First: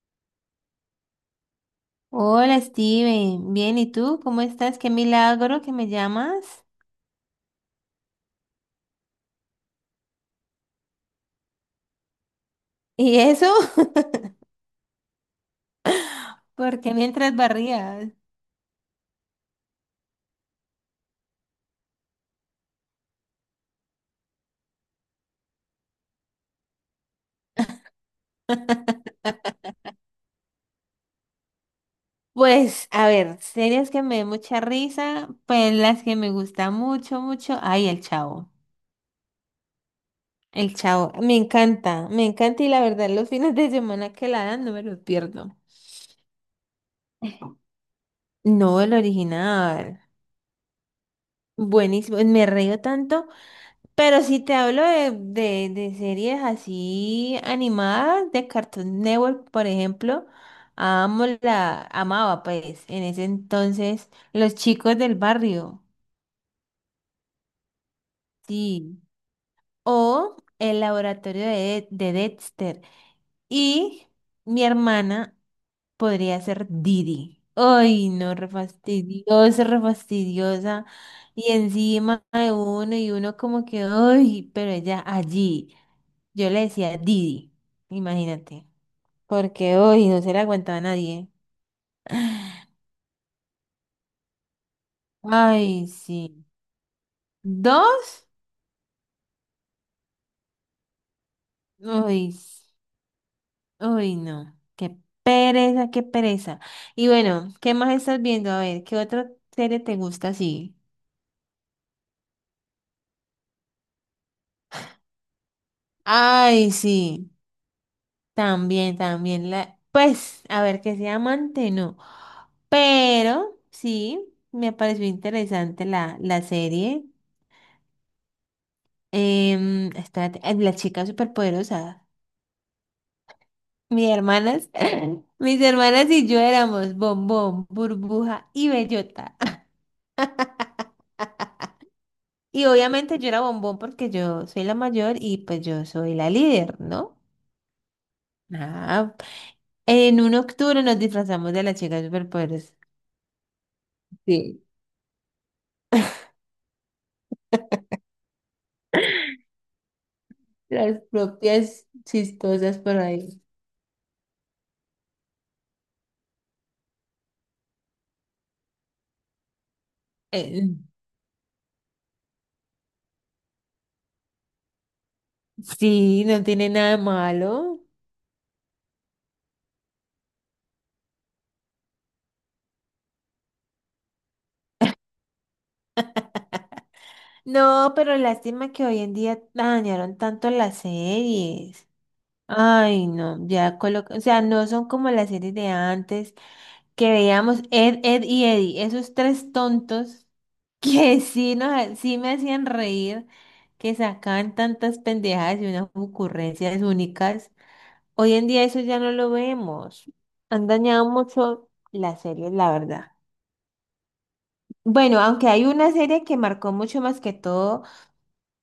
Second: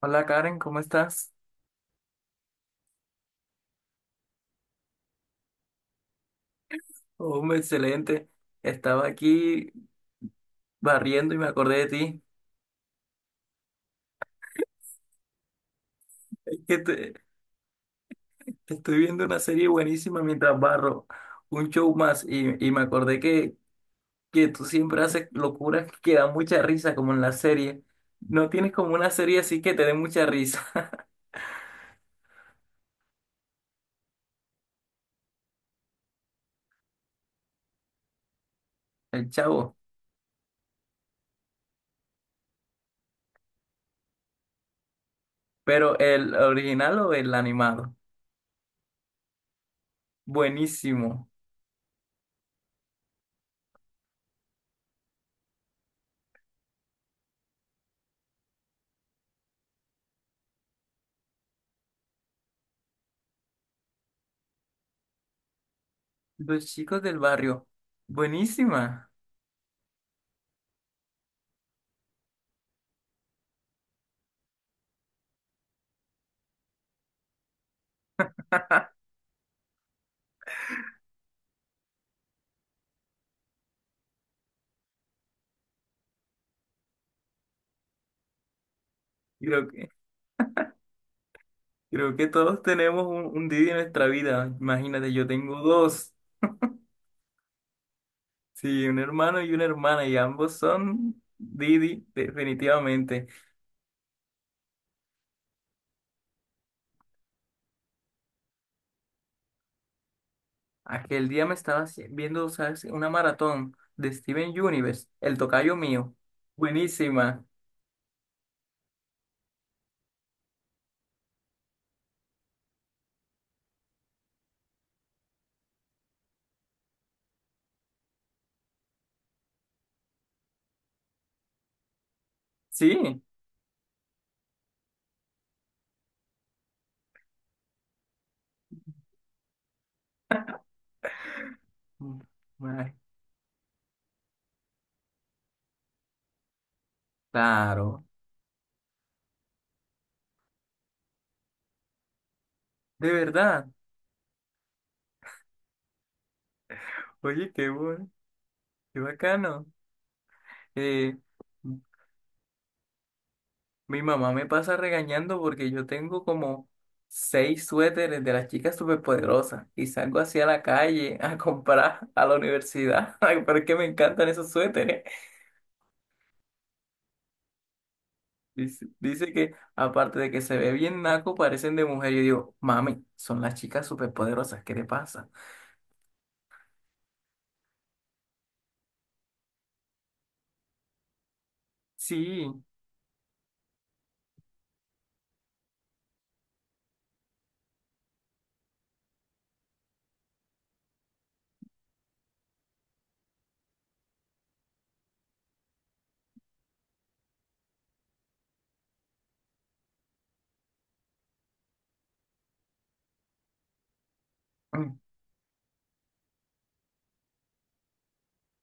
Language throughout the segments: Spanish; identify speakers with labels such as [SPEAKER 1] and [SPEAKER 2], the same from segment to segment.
[SPEAKER 1] Hola Karen, ¿cómo estás?
[SPEAKER 2] Hola Steven, bien, ¿y tú? ¿Cómo estás? Qué milagro que me llamas.
[SPEAKER 1] Hombre, excelente. Estaba aquí barriendo y me acordé de ti.
[SPEAKER 2] ¿Y eso?
[SPEAKER 1] Es que
[SPEAKER 2] ¿Porque
[SPEAKER 1] te,
[SPEAKER 2] mientras barrías?
[SPEAKER 1] te estoy viendo una serie buenísima mientras barro, un show más, y me acordé que tú siempre haces locuras que dan mucha risa, como en la serie. No tienes como una serie así que te dé mucha risa.
[SPEAKER 2] Pues, a ver, series que me dan mucha risa, pues las que me gusta mucho, mucho. Ay, El Chavo.
[SPEAKER 1] El Chavo,
[SPEAKER 2] El Chavo, me encanta y la verdad los fines de semana que la dan no me los pierdo.
[SPEAKER 1] pero ¿el original o el animado?
[SPEAKER 2] No, el original.
[SPEAKER 1] Buenísimo.
[SPEAKER 2] Buenísimo, me río tanto. Pero si te hablo de series así animadas, de Cartoon Network, por ejemplo, amo la, amaba pues en ese entonces Los Chicos del Barrio,
[SPEAKER 1] Los Chicos del Barrio,
[SPEAKER 2] sí,
[SPEAKER 1] buenísima.
[SPEAKER 2] o El Laboratorio de Dexter y mi hermana podría ser Didi. Ay, no, re fastidiosa, re fastidiosa. Y encima de uno y uno como que, ay, pero ella allí. Yo le decía Didi, imagínate, porque hoy no se le aguantaba a nadie.
[SPEAKER 1] Creo que todos tenemos un Didi en nuestra vida. Imagínate, yo tengo
[SPEAKER 2] Ay,
[SPEAKER 1] dos.
[SPEAKER 2] sí. ¿Dos?
[SPEAKER 1] Sí, un hermano y una hermana, y ambos son Didi,
[SPEAKER 2] Uy,
[SPEAKER 1] definitivamente.
[SPEAKER 2] uy, no. Qué pereza, qué pereza. Y bueno, ¿qué más estás viendo? A ver, ¿qué otra serie te gusta así?
[SPEAKER 1] Aquel día me estaba viendo, ¿sabes? Una maratón de Steven Universe, el tocayo mío.
[SPEAKER 2] Ay, sí.
[SPEAKER 1] Buenísima.
[SPEAKER 2] También, también la. Pues, a ver, que sea amante, no. Pero sí, me pareció interesante la serie. Espérate, la chica superpoderosa.
[SPEAKER 1] Sí.
[SPEAKER 2] Mis hermanas, mis hermanas y yo éramos bombón, burbuja y bellota.
[SPEAKER 1] Mm,
[SPEAKER 2] Y
[SPEAKER 1] ay,
[SPEAKER 2] obviamente yo era bombón porque yo soy la mayor y pues yo soy la líder, ¿no?
[SPEAKER 1] claro.
[SPEAKER 2] Ah, en un octubre nos disfrazamos de las chicas superpoderosas.
[SPEAKER 1] De verdad.
[SPEAKER 2] Sí,
[SPEAKER 1] Oye, qué bueno, qué bacano.
[SPEAKER 2] las
[SPEAKER 1] Eh,
[SPEAKER 2] propias chistosas por ahí.
[SPEAKER 1] Mi mamá me pasa regañando porque yo tengo como seis suéteres de las chicas superpoderosas y salgo así a la
[SPEAKER 2] Eh,
[SPEAKER 1] calle a comprar a la universidad. Ay, pero es que me encantan esos suéteres.
[SPEAKER 2] sí, no tiene nada de malo.
[SPEAKER 1] Dice que aparte de que se ve bien naco, parecen de mujer. Yo digo, mami, son las chicas superpoderosas, ¿qué le pasa?
[SPEAKER 2] No, pero lástima que hoy en día dañaron tanto las series.
[SPEAKER 1] Sí.
[SPEAKER 2] Ay, no, ya coloca, o sea, no son como las series de antes que veíamos Ed y Eddie, esos tres tontos que sí, sí me hacían reír, que sacaban tantas pendejadas y unas ocurrencias únicas. Hoy en día eso ya no lo vemos. Han dañado mucho las series, la verdad.
[SPEAKER 1] Mm,
[SPEAKER 2] Bueno, aunque hay una serie que marcó mucho más que todo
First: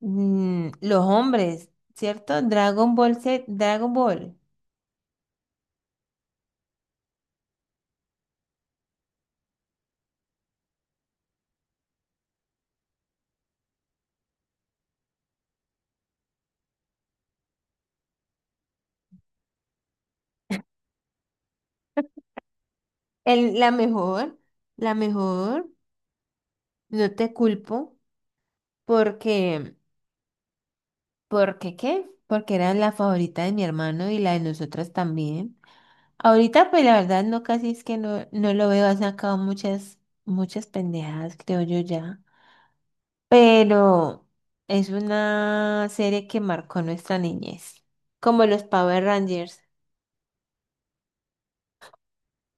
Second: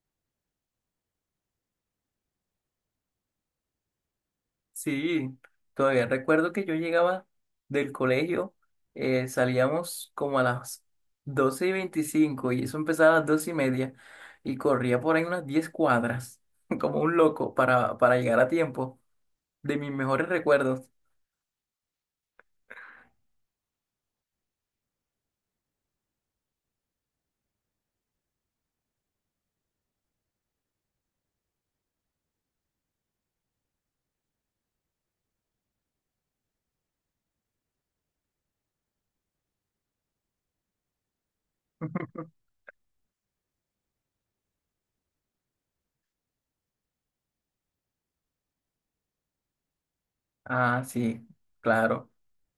[SPEAKER 2] los hombres, ¿cierto? Dragon Ball Z, Dragon Ball.
[SPEAKER 1] sí, todavía recuerdo que yo llegaba del colegio. Salíamos como a las 12:25 y eso empezaba a las 12 y media y corría por ahí unas 10 cuadras como un loco para llegar a tiempo. De mis mejores recuerdos.
[SPEAKER 2] El- la mejor, la mejor, no te culpo porque, porque qué, porque era la favorita de mi hermano y la de nosotras también. Ahorita pues la verdad no casi es que no lo veo, ha sacado muchas, muchas pendejadas creo yo ya, pero es una serie que marcó nuestra niñez, como los Power Rangers.
[SPEAKER 1] Ah, sí, claro.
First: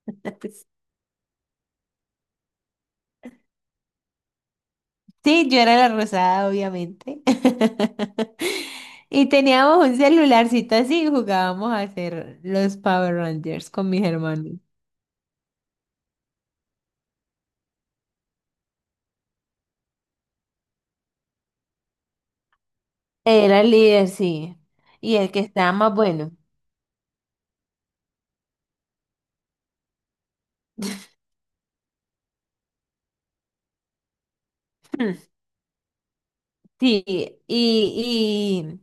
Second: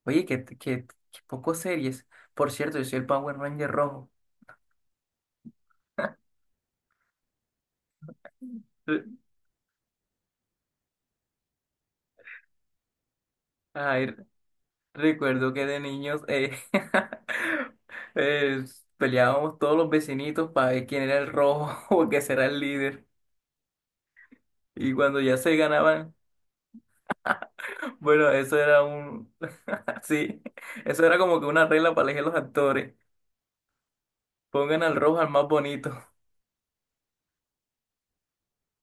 [SPEAKER 1] Oye, que, que, que poco series. Por cierto, yo soy el Power Ranger rojo.
[SPEAKER 2] Sí, yo era la rosada, obviamente. Y teníamos un celularcito así y jugábamos a hacer los Power Rangers con mis
[SPEAKER 1] Ay,
[SPEAKER 2] hermanos.
[SPEAKER 1] recuerdo que de niños eh, peleábamos todos los vecinitos para ver quién era el rojo, o quién será el líder.
[SPEAKER 2] Era el líder, sí.
[SPEAKER 1] Y
[SPEAKER 2] Y
[SPEAKER 1] cuando
[SPEAKER 2] el
[SPEAKER 1] ya
[SPEAKER 2] que
[SPEAKER 1] se
[SPEAKER 2] estaba más
[SPEAKER 1] ganaban,
[SPEAKER 2] bueno.
[SPEAKER 1] bueno, Sí, eso era como que una regla para elegir los actores. Pongan al rojo al más bonito.
[SPEAKER 2] Sí, y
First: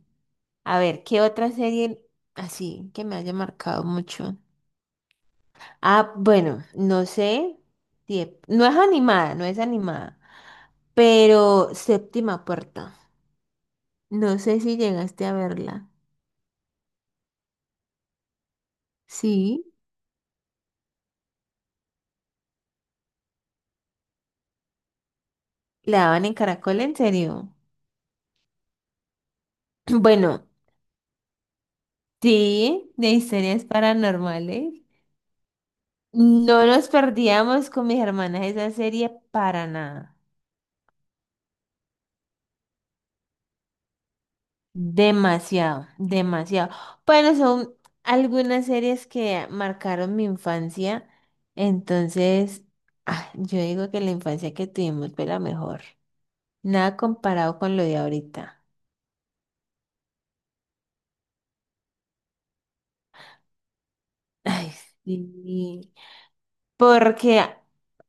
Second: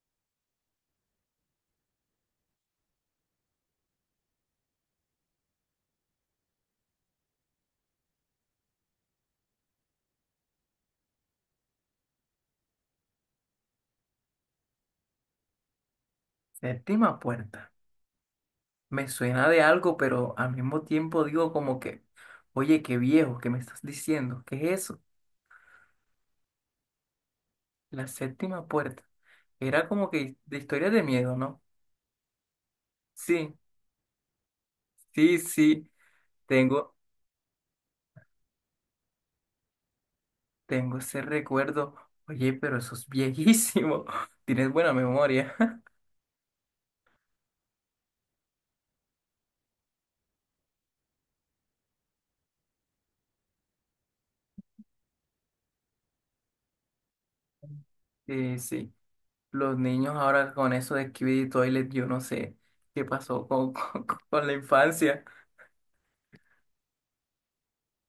[SPEAKER 2] a ver, ¿qué otra serie así que me haya marcado mucho? Ah, bueno, no sé. No es animada, no es animada. Pero Séptima Puerta. No sé si llegaste a verla.
[SPEAKER 1] Séptima Puerta. Me suena de
[SPEAKER 2] Sí,
[SPEAKER 1] algo, pero al mismo tiempo digo como que, oye, qué viejo, ¿qué me estás diciendo? ¿Qué es eso?
[SPEAKER 2] la daban en Caracol, en serio.
[SPEAKER 1] La Séptima Puerta. Era como que
[SPEAKER 2] Bueno,
[SPEAKER 1] de historias de miedo, ¿no?
[SPEAKER 2] sí, de
[SPEAKER 1] Sí,
[SPEAKER 2] historias paranormales.
[SPEAKER 1] sí, sí.
[SPEAKER 2] No nos
[SPEAKER 1] Tengo,
[SPEAKER 2] perdíamos con mis hermanas esa serie para nada.
[SPEAKER 1] tengo ese recuerdo. Oye, pero eso es viejísimo. Tienes buena memoria.
[SPEAKER 2] Demasiado, demasiado. Bueno, son algunas series que marcaron mi infancia. Entonces, ah, yo digo que la infancia que tuvimos fue la mejor. Nada comparado con lo de
[SPEAKER 1] Eh,
[SPEAKER 2] ahorita.
[SPEAKER 1] sí, los niños ahora con eso de Skibidi Toilet, yo no sé qué pasó con, con la
[SPEAKER 2] Ay,
[SPEAKER 1] infancia.
[SPEAKER 2] sí. Porque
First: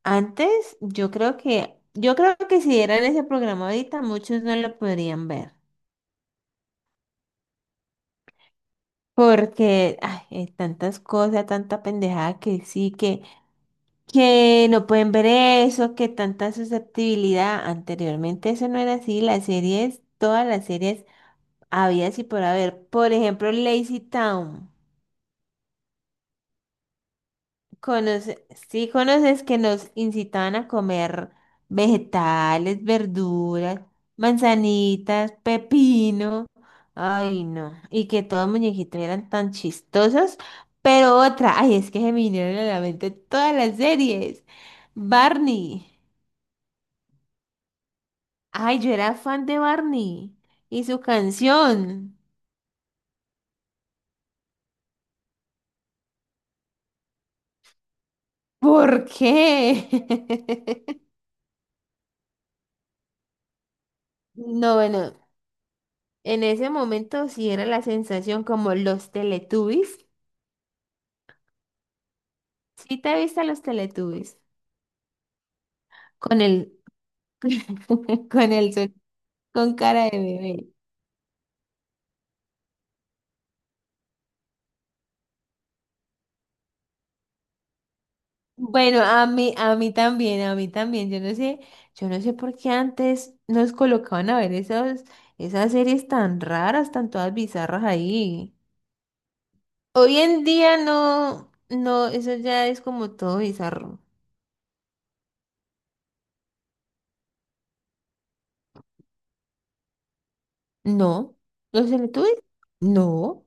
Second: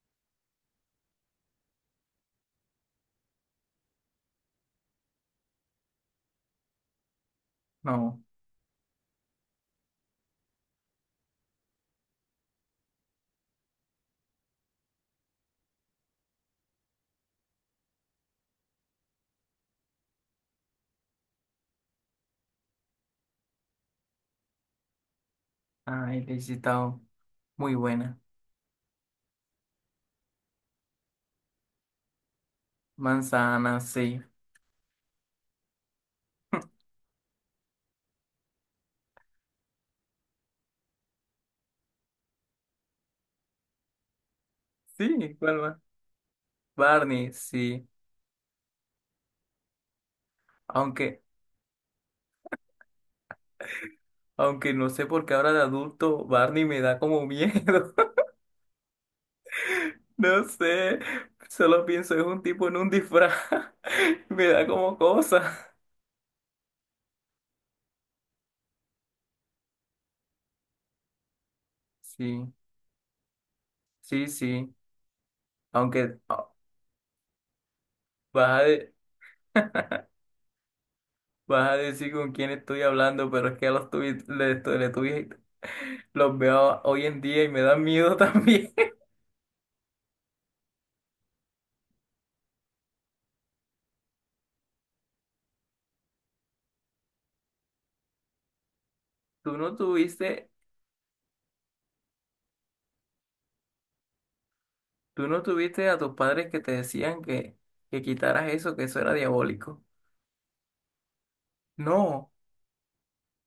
[SPEAKER 2] antes yo creo que si dieran ese programa ahorita, muchos no lo podrían ver.
[SPEAKER 1] No,
[SPEAKER 2] Porque ay, hay tantas cosas, tanta pendejada que sí, que no pueden ver eso, que tanta susceptibilidad. Anteriormente eso no era así, las series, todas las series había y por haber. Por ejemplo, Lazy Town.
[SPEAKER 1] ay, le he citado muy buena.
[SPEAKER 2] Conoce, sí conoces que nos incitaban a comer vegetales,
[SPEAKER 1] Manzana,
[SPEAKER 2] verduras,
[SPEAKER 1] sí.
[SPEAKER 2] manzanitas, pepino. Ay, no. Y que todos los muñequitos eran tan chistosos. Pero otra, ay, es que se me vinieron a la mente todas las series.
[SPEAKER 1] Sí, ¿cuál más?
[SPEAKER 2] Barney.
[SPEAKER 1] Barney, sí.
[SPEAKER 2] Ay, yo era fan de Barney y su
[SPEAKER 1] Aunque,
[SPEAKER 2] canción.
[SPEAKER 1] aunque no sé por qué ahora de adulto Barney me da como miedo.
[SPEAKER 2] ¿Por qué?
[SPEAKER 1] No sé, solo pienso es un tipo en un disfraz. Me da
[SPEAKER 2] No,
[SPEAKER 1] como
[SPEAKER 2] bueno,
[SPEAKER 1] cosa.
[SPEAKER 2] en ese momento sí era la sensación como los Teletubbies.
[SPEAKER 1] Sí,
[SPEAKER 2] ¿Sí te viste a los
[SPEAKER 1] sí,
[SPEAKER 2] Teletubbies
[SPEAKER 1] sí. Aunque
[SPEAKER 2] con el con
[SPEAKER 1] vas a,
[SPEAKER 2] el
[SPEAKER 1] de-
[SPEAKER 2] sol- con cara de bebé?
[SPEAKER 1] vas a decir con quién estoy hablando, pero es que a los tuyos le, estoy- le tuve- los veo hoy en día y me da miedo también.
[SPEAKER 2] Bueno, a mí también, a mí también. Yo no sé por qué antes nos colocaban a ver esos esas series tan raras, tan todas bizarras ahí.
[SPEAKER 1] Tú no
[SPEAKER 2] Hoy en
[SPEAKER 1] tuviste,
[SPEAKER 2] día no eso ya es como todo bizarro.
[SPEAKER 1] tú no tuviste a tus padres que te decían que quitaras eso, que eso era diabólico.
[SPEAKER 2] No, los
[SPEAKER 1] No,
[SPEAKER 2] Teletubbies no.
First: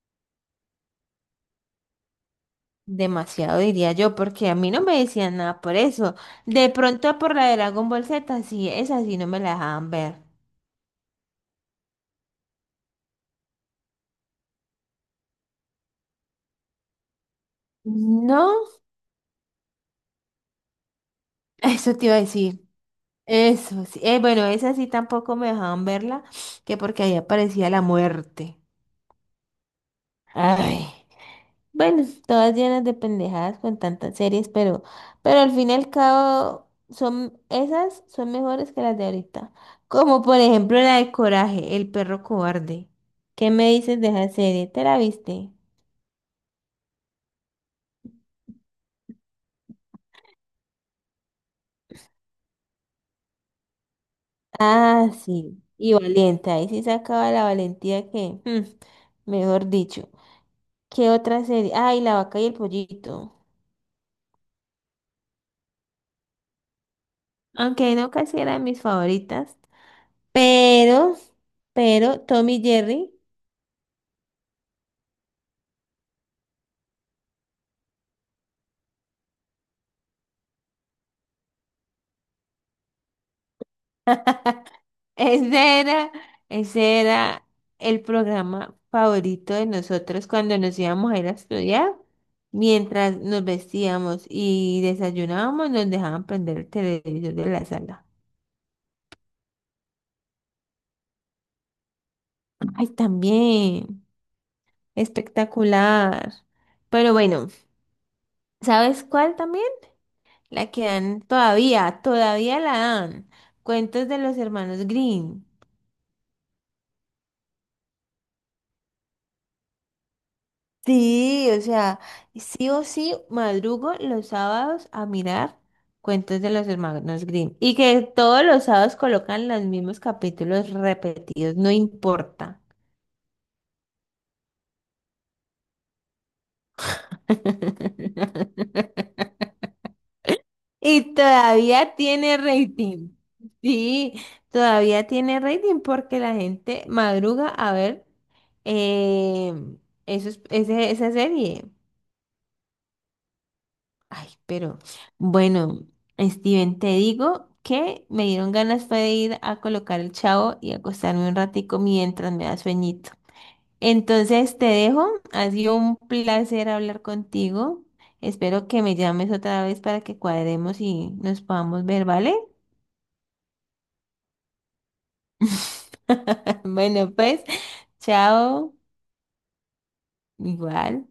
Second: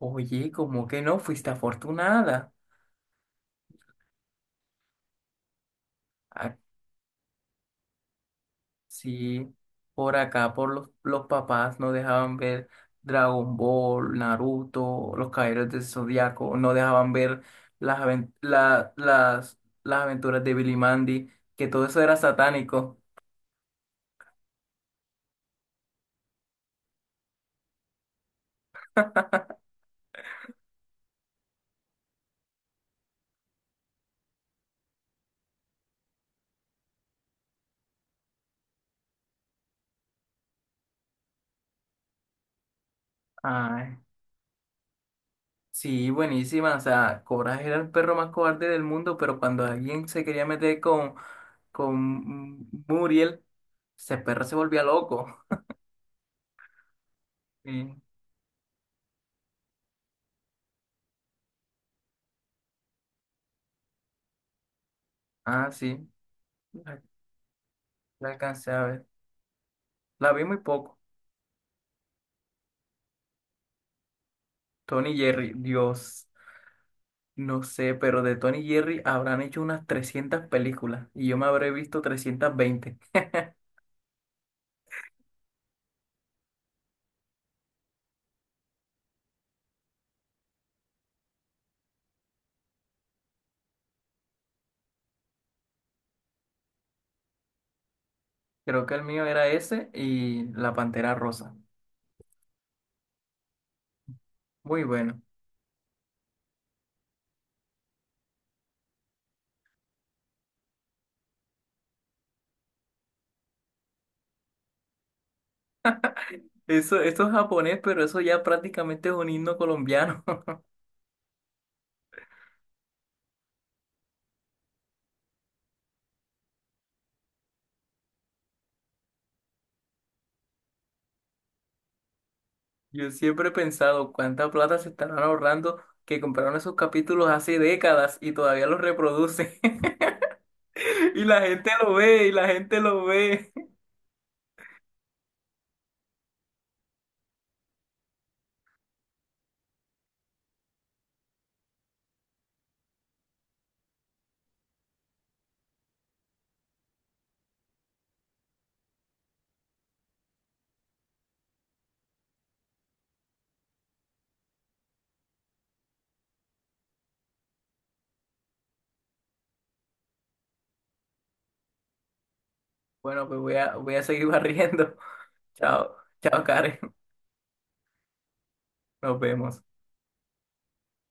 [SPEAKER 1] oye, ¿como que no? Fuiste afortunada.
[SPEAKER 2] Demasiado diría yo, porque a mí no me decían nada por eso.
[SPEAKER 1] Ah,
[SPEAKER 2] De pronto por la de Dragon Ball Z, sí, esa sí no me la
[SPEAKER 1] sí,
[SPEAKER 2] dejaban ver.
[SPEAKER 1] por acá, por los papás no dejaban ver Dragon Ball, Naruto, los Caballeros del Zodiaco, no dejaban ver las, aven-
[SPEAKER 2] No,
[SPEAKER 1] la- las, las aventuras de Billy Mandy, que todo
[SPEAKER 2] eso
[SPEAKER 1] eso
[SPEAKER 2] te iba
[SPEAKER 1] era
[SPEAKER 2] a decir.
[SPEAKER 1] satánico.
[SPEAKER 2] Eso sí. Bueno, esa sí tampoco me dejaban verla, que porque ahí aparecía la muerte. Ay. Bueno, todas llenas de pendejadas con tantas series, pero al fin y al cabo son esas son mejores que las de ahorita. Como por ejemplo la de Coraje, el perro cobarde. ¿Qué me
[SPEAKER 1] Ay,
[SPEAKER 2] dices de esa serie? ¿Te la viste?
[SPEAKER 1] sí, buenísima. O sea, Coraje era el perro más cobarde del mundo, pero cuando alguien se quería meter con Muriel, ese perro se volvía
[SPEAKER 2] Ah,
[SPEAKER 1] loco.
[SPEAKER 2] sí. Y valiente, ahí sí sacaba la
[SPEAKER 1] Sí.
[SPEAKER 2] valentía que, mm, mejor dicho. ¿Qué otra serie? Ay, La vaca y el pollito.
[SPEAKER 1] Ah, sí, la,
[SPEAKER 2] Aunque no
[SPEAKER 1] la
[SPEAKER 2] casi era de
[SPEAKER 1] alcancé
[SPEAKER 2] mis
[SPEAKER 1] a ver.
[SPEAKER 2] favoritas.
[SPEAKER 1] La vi muy poco.
[SPEAKER 2] Pero, pero Tommy Jerry.
[SPEAKER 1] Tony Jerry, Dios, no sé, pero de Tony Jerry habrán hecho unas 300 películas y yo me habré visto 320.
[SPEAKER 2] Ese era, ese era el programa favorito de nosotros cuando nos íbamos a ir a estudiar. Mientras nos vestíamos y desayunábamos, nos dejaban prender el televisor de la sala.
[SPEAKER 1] Creo que el mío era ese y La Pantera Rosa.
[SPEAKER 2] Ay, también.
[SPEAKER 1] Muy bueno.
[SPEAKER 2] Espectacular. Pero bueno, ¿sabes cuál también? La que dan todavía, todavía la dan. Cuentos de los hermanos Green.
[SPEAKER 1] Eso, esto es japonés, pero eso ya prácticamente es un himno colombiano.
[SPEAKER 2] Sí, o sea, sí o sí madrugo los sábados a mirar cuentos de los hermanos Grimm y que todos los sábados colocan los mismos capítulos repetidos, no importa.
[SPEAKER 1] Yo siempre he pensado cuánta plata se estarán ahorrando que compraron esos capítulos hace décadas y todavía los reproducen.
[SPEAKER 2] Y
[SPEAKER 1] Y la gente lo
[SPEAKER 2] todavía
[SPEAKER 1] ve, y
[SPEAKER 2] tiene
[SPEAKER 1] la gente lo
[SPEAKER 2] rating.
[SPEAKER 1] ve.
[SPEAKER 2] Sí, todavía tiene rating porque la gente madruga a ver eh, esa serie. Ay, pero bueno, Steven, te digo que me dieron ganas fue de ir a colocar el chavo y acostarme un ratico mientras me da sueñito. Entonces te dejo, ha sido un placer hablar contigo. Espero que me llames otra vez para que cuadremos y nos podamos ver, ¿vale?
[SPEAKER 1] Bueno, pues voy a seguir barriendo. Chao, chao, Karen.
[SPEAKER 2] Bueno, pues, chao,
[SPEAKER 1] Nos vemos.
[SPEAKER 2] igual.